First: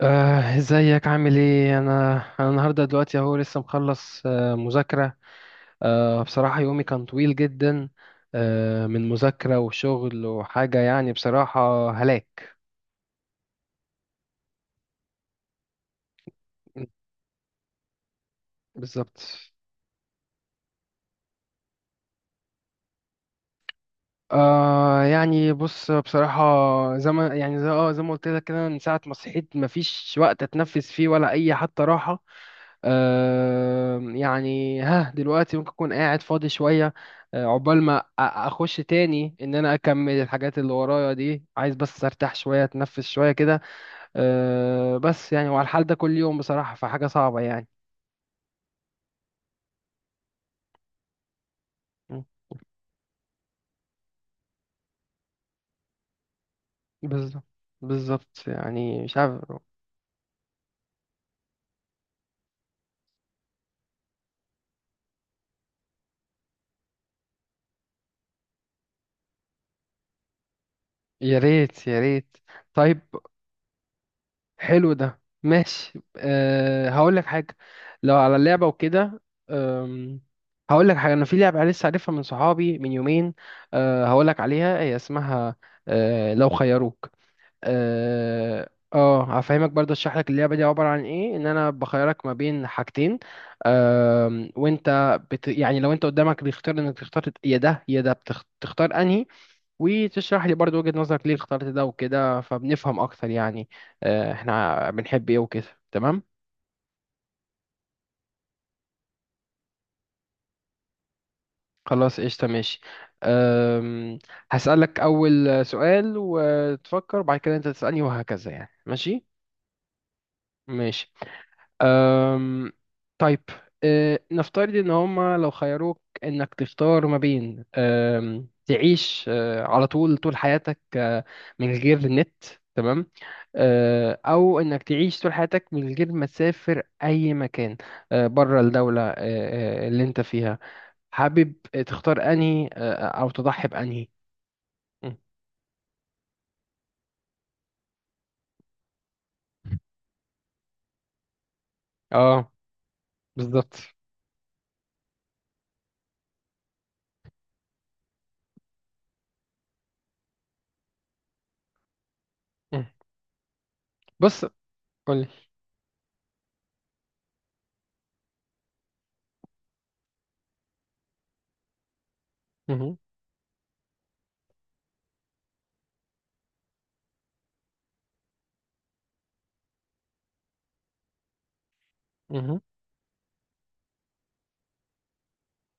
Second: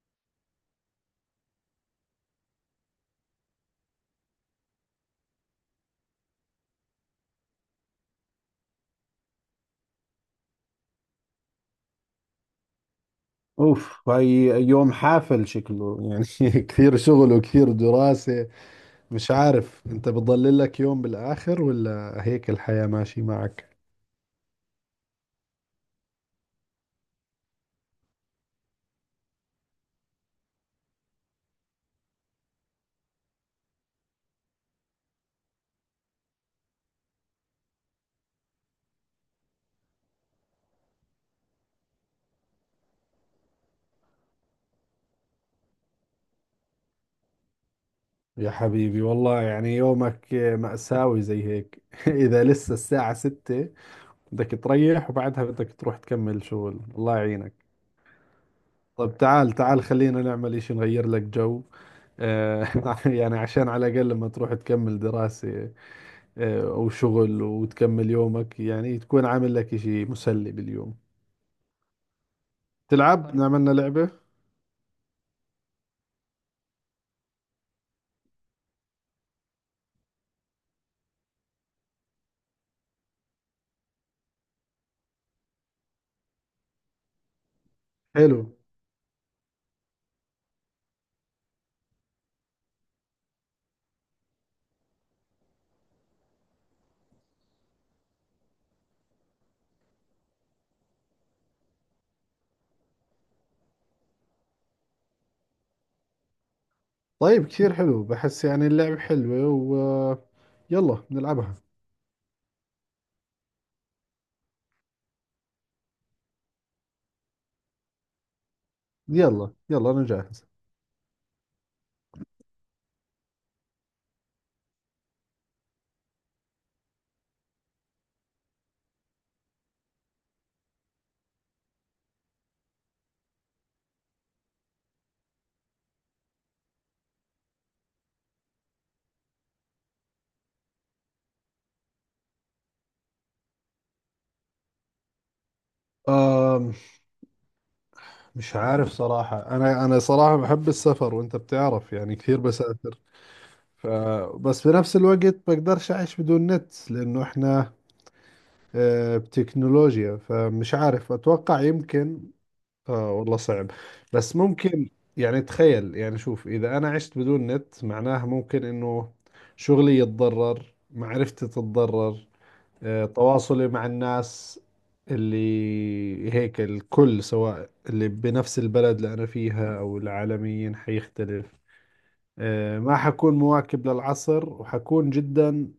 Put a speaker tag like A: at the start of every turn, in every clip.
A: ازيك عامل ايه؟ انا النهارده دلوقتي اهو لسه مخلص مذاكره. بصراحه يومي كان طويل جدا، من مذاكره وشغل وحاجه، يعني بصراحه هلاك.
B: اوف هاي. يوم حافل شكله يعني. كثير شغل وكثير دراسة.
A: بالظبط.
B: مش عارف انت بتضل لك يوم بالاخر ولا هيك الحياة ماشي معك؟
A: يعني بص، بصراحة زي ما يعني زي زي ما قلت لك كده، من ساعة ما صحيت مفيش وقت اتنفس فيه ولا أي حتى راحة. يعني ها دلوقتي ممكن اكون قاعد فاضي شويه، عقبال ما اخش تاني ان انا اكمل الحاجات اللي ورايا دي. عايز بس ارتاح شويه، اتنفس شويه كده. بس يعني وعلى الحال ده كل يوم، بصراحه فحاجه صعبه يعني.
B: يا حبيبي والله يعني يومك مأساوي زي هيك.
A: م،
B: اذا لسه الساعة ستة بدك تريح وبعدها بدك تروح تكمل شغل، الله
A: بالظبط.
B: يعينك.
A: بالظبط يعني مش
B: طب
A: عارف.
B: تعال خلينا نعمل اشي نغير لك جو. آه، يعني عشان على الاقل لما تروح تكمل دراسة وشغل وتكمل يومك، يعني تكون عامل لك إشي مسلي باليوم.
A: يا ريت يا ريت. طيب،
B: تلعب؟ طيب إحنا عملنا لعبة
A: حلو ده، ماشي، هقول لك حاجة. لو على اللعبة وكده، أم، هقول لك حاجة، أنا في لعبة لسه عارفها من صحابي من يومين. هقول لك عليها، هي اسمها لو خيروك.
B: حلو.
A: اه. هفهمك برضه، اشرح لك اللعبة دي عبارة عن ايه. ان انا بخيرك ما بين حاجتين، وانت يعني لو انت قدامك بيختار انك تختار يا ده يا ده، بتختار انهي، وتشرح لي برضو وجهة نظرك ليه اخترت ده وكده، فبنفهم اكتر يعني، احنا بنحب ايه وكده. تمام،
B: طيب كثير حلو، بحس يعني اللعبة حلوة و يلا نلعبها.
A: خلاص قشطة ماشي. أم، هسألك أول سؤال وتفكر، وبعد كده أنت تسألني وهكذا، يعني ماشي.
B: يلا يلا أنا جاهز.
A: ماشي. أم... طيب، نفترض ان هما لو خيروك انك تختار ما بين، تعيش على طول طول حياتك من غير نت، تمام، او انك تعيش طول حياتك من غير ما تسافر اي مكان بره الدولة أه... أه، اللي انت فيها. حابب تختار انهي أه... آه، او تضحي بانهي؟ م.
B: آم مش عارف صراحة، أنا صراحة بحب السفر وأنت بتعرف يعني كثير
A: اه،
B: بسافر.
A: بالظبط.
B: ف بس بنفس الوقت بقدرش أعيش بدون نت، لأنه إحنا بتكنولوجيا، فمش عارف، أتوقع يمكن
A: م.
B: اه والله صعب، بس
A: بص،
B: ممكن.
A: قولي.
B: يعني تخيل، يعني شوف، اذا انا عشت بدون نت معناها ممكن انه شغلي يتضرر، معرفتي تتضرر،
A: مهم.
B: تواصلي مع الناس اللي هيك الكل، سواء اللي بنفس البلد اللي انا فيها او العالميين، حيختلف. ما حكون مواكب للعصر، وحكون جدا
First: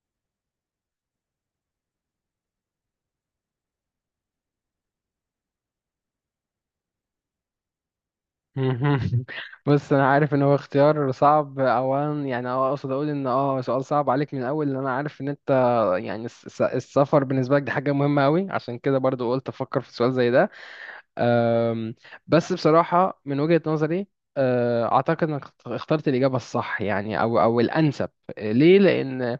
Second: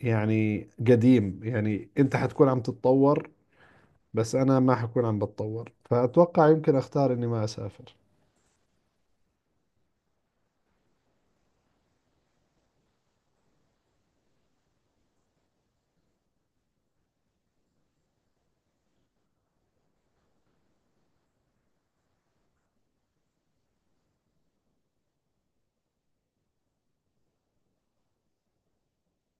B: يعني قديم. يعني انت حتكون عم تتطور بس انا ما حكون عم بتطور، فاتوقع يمكن اختار اني ما اسافر.
A: مهم. بص انا عارف ان هو اختيار صعب اولا، يعني اقصد اقول ان سؤال صعب عليك من الاول، لان انا عارف ان انت يعني السفر بالنسبه لك دي حاجه مهمه قوي، عشان كده برضو قلت افكر في سؤال زي ده. أم، بس بصراحه من وجهه نظري اعتقد انك اخترت الاجابه الصح يعني، او الانسب. ليه؟ لان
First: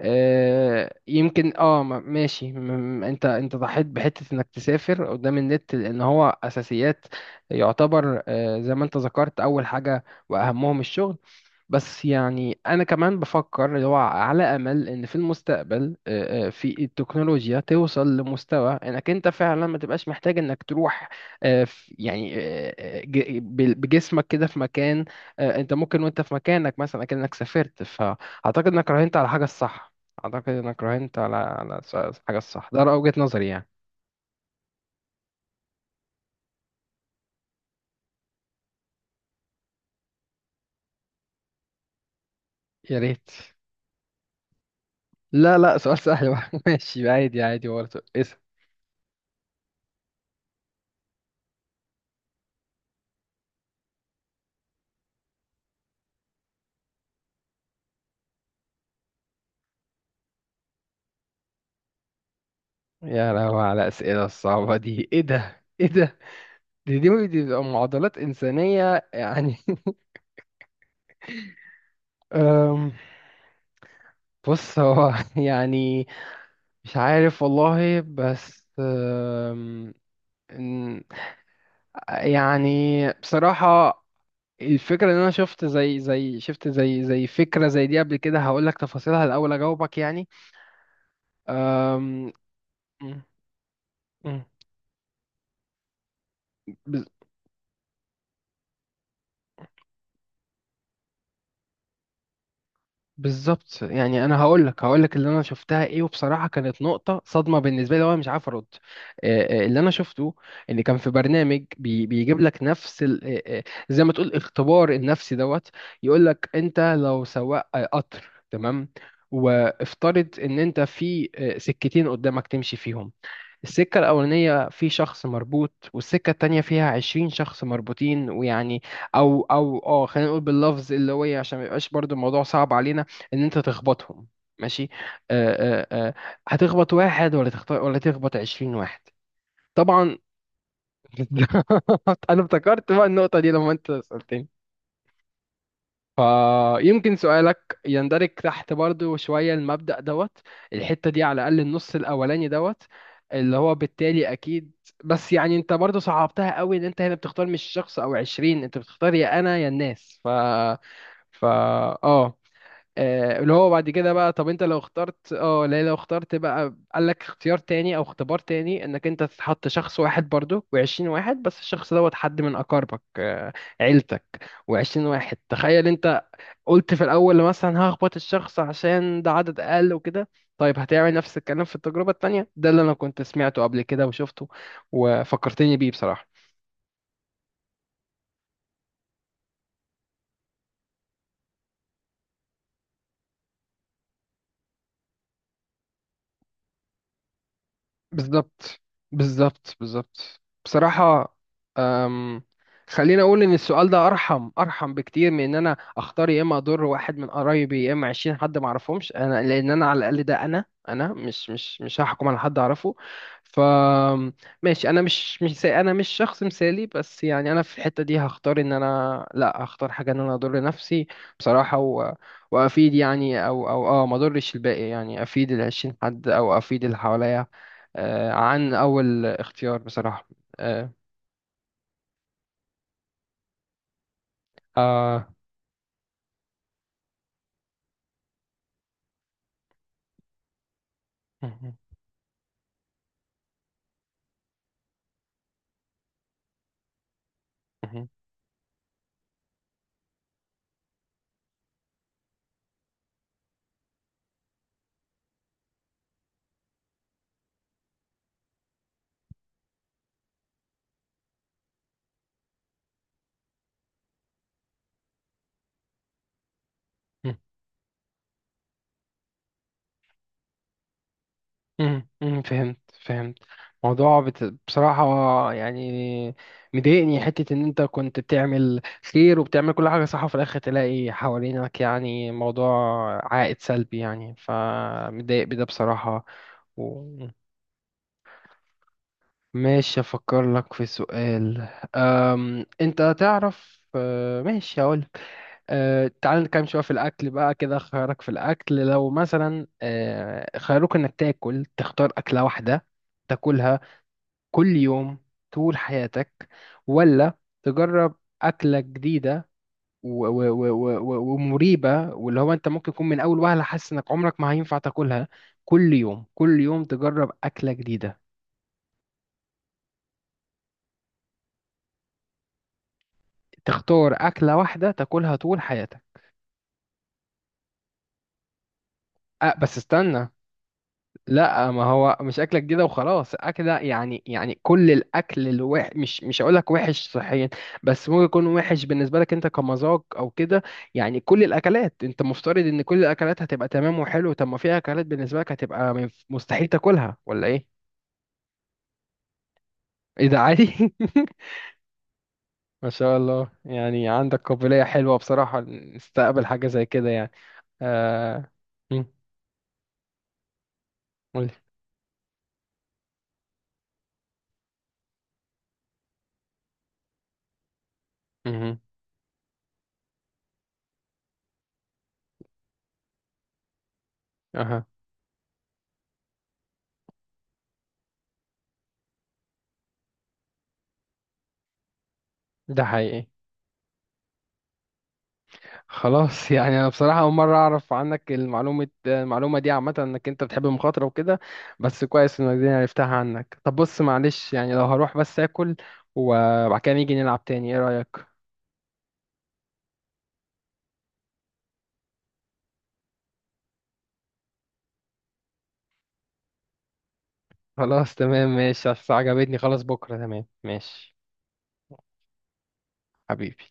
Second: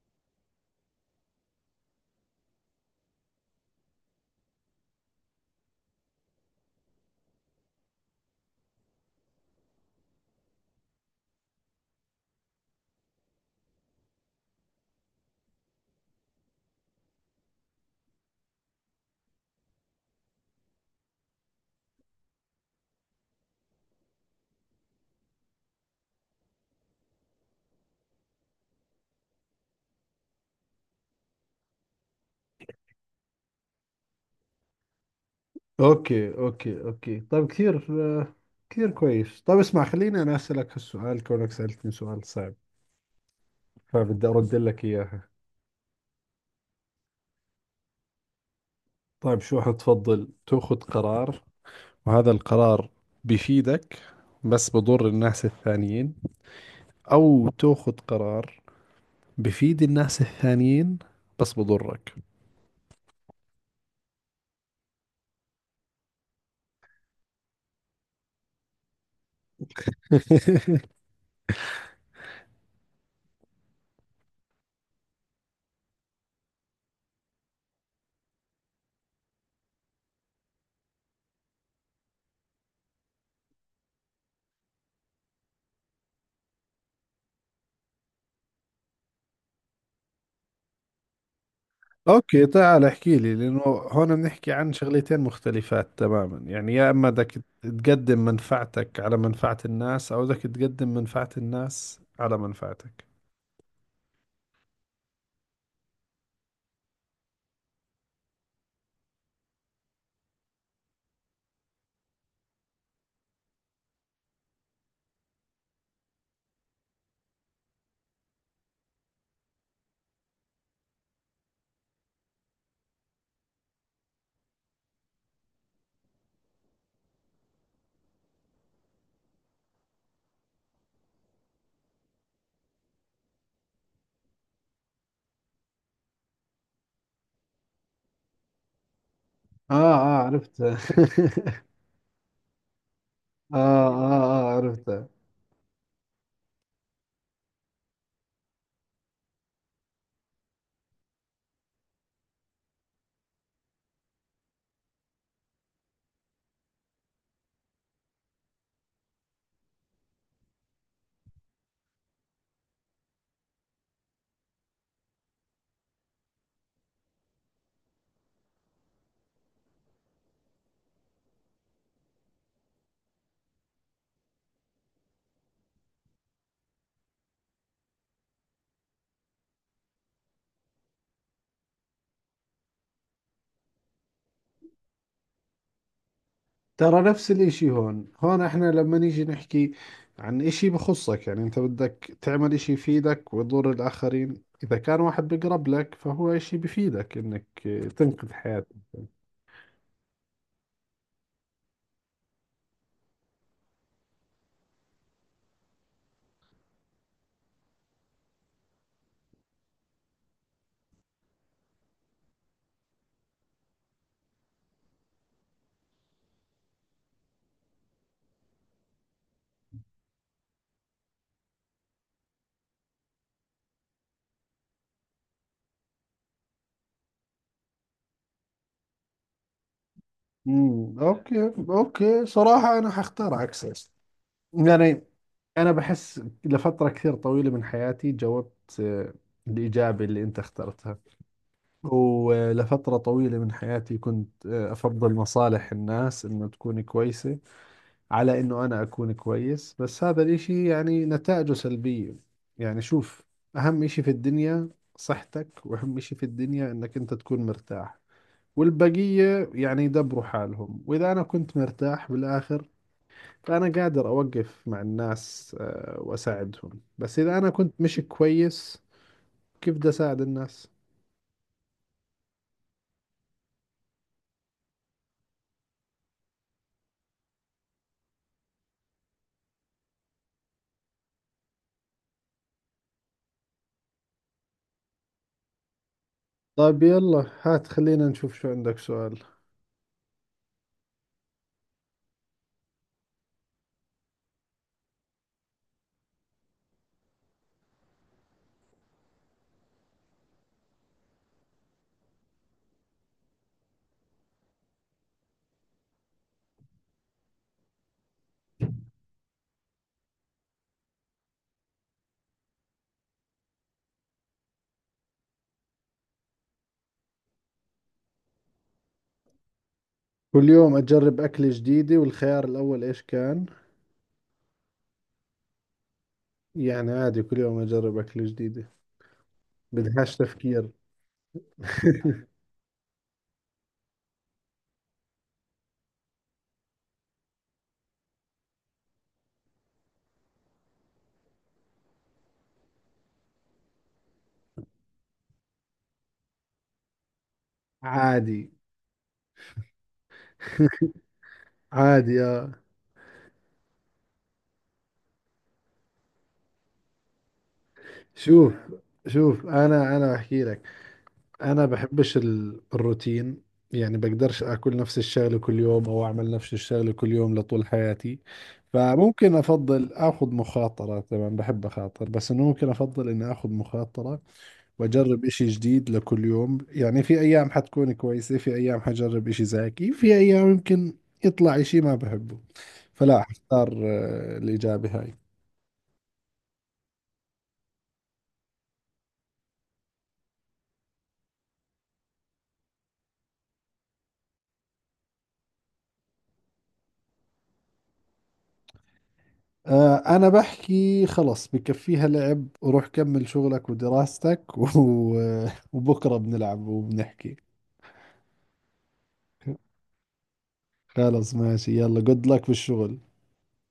A: يمكن ماشي، انت ضحيت بحته انك تسافر قدام النت، لان هو اساسيات. يعتبر زي ما انت ذكرت اول حاجه، واهمهم الشغل. بس يعني انا كمان بفكر اللي هو على امل ان في المستقبل في التكنولوجيا توصل لمستوى انك انت فعلا ما تبقاش محتاج انك تروح يعني بجسمك كده في مكان، انت ممكن وانت في مكانك مثلا كأنك سافرت. فاعتقد انك راهنت على حاجه الصح. أعتقد إنك راهنت على على الحاجة الصح. ده رأي وجهة نظري يعني.
B: اوكي اوكي اوكي، طيب كثير آه، كثير كويس. طيب اسمع، خليني انا اسالك هالسؤال كونك سالتني سؤال صعب،
A: يا ريت.
B: فبدي ارد لك اياها.
A: لا لا، سؤال سهل بقى. ماشي عادي عادي، برضه اسأل.
B: طيب شو حتفضل، تاخذ قرار وهذا القرار بفيدك بس بضر الناس الثانيين، او تاخذ قرار بفيد الناس الثانيين بس بضرك؟
A: يا لهوي على الأسئلة الصعبة دي، إيه ده إيه ده؟ دي بتبقى معضلات إنسانية يعني. أم، بص هو يعني مش عارف والله، بس إن- يعني بصراحة الفكرة ان انا شفت زي زي شفت زي زي فكرة زي دي قبل كده. هقول لك تفاصيلها الاول اجاوبك يعني. أم...
B: اوكي، تعال احكي
A: م-
B: لي، لانه هون
A: م-
B: بنحكي عن شغلتين مختلفات تماما. يعني يا
A: بز-
B: اما بدك تقدم منفعتك على منفعة الناس او بدك تقدم منفعة الناس على منفعتك.
A: بالظبط، يعني انا هقول لك اللي انا شفتها ايه، وبصراحه كانت نقطه صدمه بالنسبه لي وانا مش عارف ارد. اللي انا شفته ان كان في برنامج بيجيب لك نفس زي ما تقول اختبار النفسي دوت. يقول لك انت لو سواق قطر، تمام، وافترض ان انت في سكتين قدامك تمشي فيهم. السكة الأولانية في شخص مربوط، والسكة التانية فيها 20 شخص مربوطين، ويعني أو خلينا نقول باللفظ اللي هو إيه، عشان ما يبقاش برضو الموضوع صعب علينا، إن أنت تخبطهم. ماشي؟ آه آه آه هتخبط واحد ولا تخطئ، ولا تخبط 20 واحد؟
B: اه
A: طبعا.
B: اه عرفتها.
A: أنا افتكرت بقى النقطة دي
B: آه,
A: لما أنت
B: اه
A: سألتني،
B: اه عرفتها.
A: فيمكن سؤالك يندرج تحت برضو شوية المبدأ دوت، الحتة دي على الأقل، النص الأولاني دوت، اللي هو بالتالي أكيد. بس يعني أنت برضو صعبتها قوي، إن أنت هنا بتختار مش شخص أو عشرين، أنت بتختار يا أنا يا الناس. ف ف آه آه، اللي هو بعد كده بقى، طب انت لو اخترت اه لا لو اخترت بقى، قال لك اختيار تاني او اختبار تاني، انك انت تحط شخص واحد برضو و20 واحد، بس الشخص دوت حد من اقاربك، عيلتك، و20 واحد. تخيل انت قلت في الأول مثلا هخبط الشخص عشان ده عدد أقل وكده، طيب هتعمل نفس الكلام في التجربة التانية؟ ده اللي أنا كنت سمعته قبل كده وشفته وفكرتني بيه بصراحة.
B: ترى نفس الاشي هون، هون احنا لما نيجي نحكي عن اشي بخصك، يعني انت بدك تعمل اشي يفيدك ويضر الاخرين، اذا كان واحد بقرب لك فهو اشي بفيدك انك تنقذ حياة.
A: بالظبط. بالظبط بصراحة. أم، خليني أقول إن السؤال ده أرحم أرحم بكتير من إن أنا أختار يا إما أضر واحد من قرايبي، يا إما 20 حد معرفهمش أنا. لأن أنا على الأقل ده أنا، أنا مش هحكم على حد أعرفه. ف ماشي، أنا مش شخص مثالي، بس يعني أنا في الحتة دي هختار إن أنا لأ، هختار حاجة إن أنا أضر نفسي بصراحة وأفيد يعني، أو ما أضرش الباقي يعني، أفيد ال20 حد أو أفيد اللي حواليا عن أول اختيار بصراحة. آه،
B: امم، اوكي اوكي، صراحة انا حختار عكسك. يعني
A: آه،
B: انا بحس لفترة كثير طويلة من حياتي جاوبت آه، الإجابة اللي انت اخترتها.
A: مهم،
B: ولفترة طويلة من حياتي كنت افضل مصالح الناس انه تكون كويسة
A: مهم،
B: على انه انا اكون كويس، بس هذا الاشي يعني نتائجه سلبية. يعني شوف، اهم اشي في الدنيا صحتك، واهم اشي في الدنيا انك انت تكون مرتاح، والبقية يعني يدبروا حالهم. وإذا أنا كنت مرتاح بالآخر، فأنا قادر أوقف مع الناس وأساعدهم، بس
A: مهم،
B: إذا أنا كنت مش كويس كيف بدي أساعد الناس؟
A: مهم، فهمت فهمت. موضوع بصراحة يعني مضايقني حتة إن أنت كنت بتعمل خير وبتعمل كل حاجة صح، وفي الآخر تلاقي حوالينك يعني موضوع عائد سلبي يعني، فمضايق بده بصراحة.
B: طيب
A: و...
B: يلا هات، خلينا نشوف شو عندك سؤال.
A: ماشي، أفكر لك في سؤال. أنت تعرف ماشي، هقول. تعال نتكلم شوية في الأكل بقى كده. خيارك في الأكل لو مثلا خيروك إنك تاكل، تختار أكلة واحدة تاكلها كل يوم طول حياتك، ولا تجرب أكلة جديدة ومريبة، واللي هو أنت ممكن تكون من أول وهلة حاسس إنك عمرك ما هينفع تاكلها؟ كل يوم، كل يوم تجرب أكلة جديدة؟
B: كل يوم أجرب أكلة جديدة، والخيار الأول إيش كان؟
A: تختار أكلة واحدة تاكلها طول حياتك؟
B: يعني عادي كل يوم أجرب أكلة جديدة،
A: بس
B: بدهاش
A: استنى،
B: تفكير.
A: لا ما هو مش اكلك كده وخلاص اكل، يعني يعني كل الاكل الوح، مش هقول لك وحش صحيا، بس ممكن يكون وحش بالنسبه لك انت كمذاق او كده. يعني كل الاكلات انت مفترض ان كل الاكلات هتبقى تمام وحلو. طب ما في اكلات بالنسبه لك هتبقى مستحيل تاكلها ولا ايه؟
B: عادي،
A: ايه ده عادي؟
B: عادي يا.
A: ما شاء الله، يعني عندك قابليه حلوه بصراحه نستقبل حاجه زي كده يعني. آه...
B: شوف،
A: مم،
B: شوف أنا أحكي لك،
A: قولي.
B: انا بحبش الروتين. يعني بقدرش اكل نفس الشغله كل يوم او اعمل نفس الشغله كل يوم لطول حياتي.
A: مهم.
B: فممكن افضل اخذ مخاطره، طبعا بحب اخاطر، بس انه ممكن افضل اني اخذ مخاطره
A: اها.
B: واجرب اشي جديد لكل يوم. يعني في ايام حتكون كويسه، في ايام حجرب اشي زاكي، في ايام يمكن يطلع اشي ما بحبه،
A: ده
B: فلا
A: حقيقي.
B: اختار الاجابه هاي.
A: خلاص. يعني انا بصراحه اول مره اعرف عنك المعلومه دي، عامه انك انت بتحب المخاطره وكده، بس كويس انك دي عرفتها عنك. طب بص، معلش يعني، لو هروح بس اكل وبعد كده نيجي نلعب تاني، ايه رايك؟
B: أنا بحكي خلص بكفيها لعب، روح كمل شغلك ودراستك. و... وبكرة بنلعب وبنحكي.
A: خلاص تمام ماشي. أصل عجبتني، خلاص بكره، تمام ماشي.
B: خلص ماشي، يلا جود لك بالشغل.
A: حبيبي.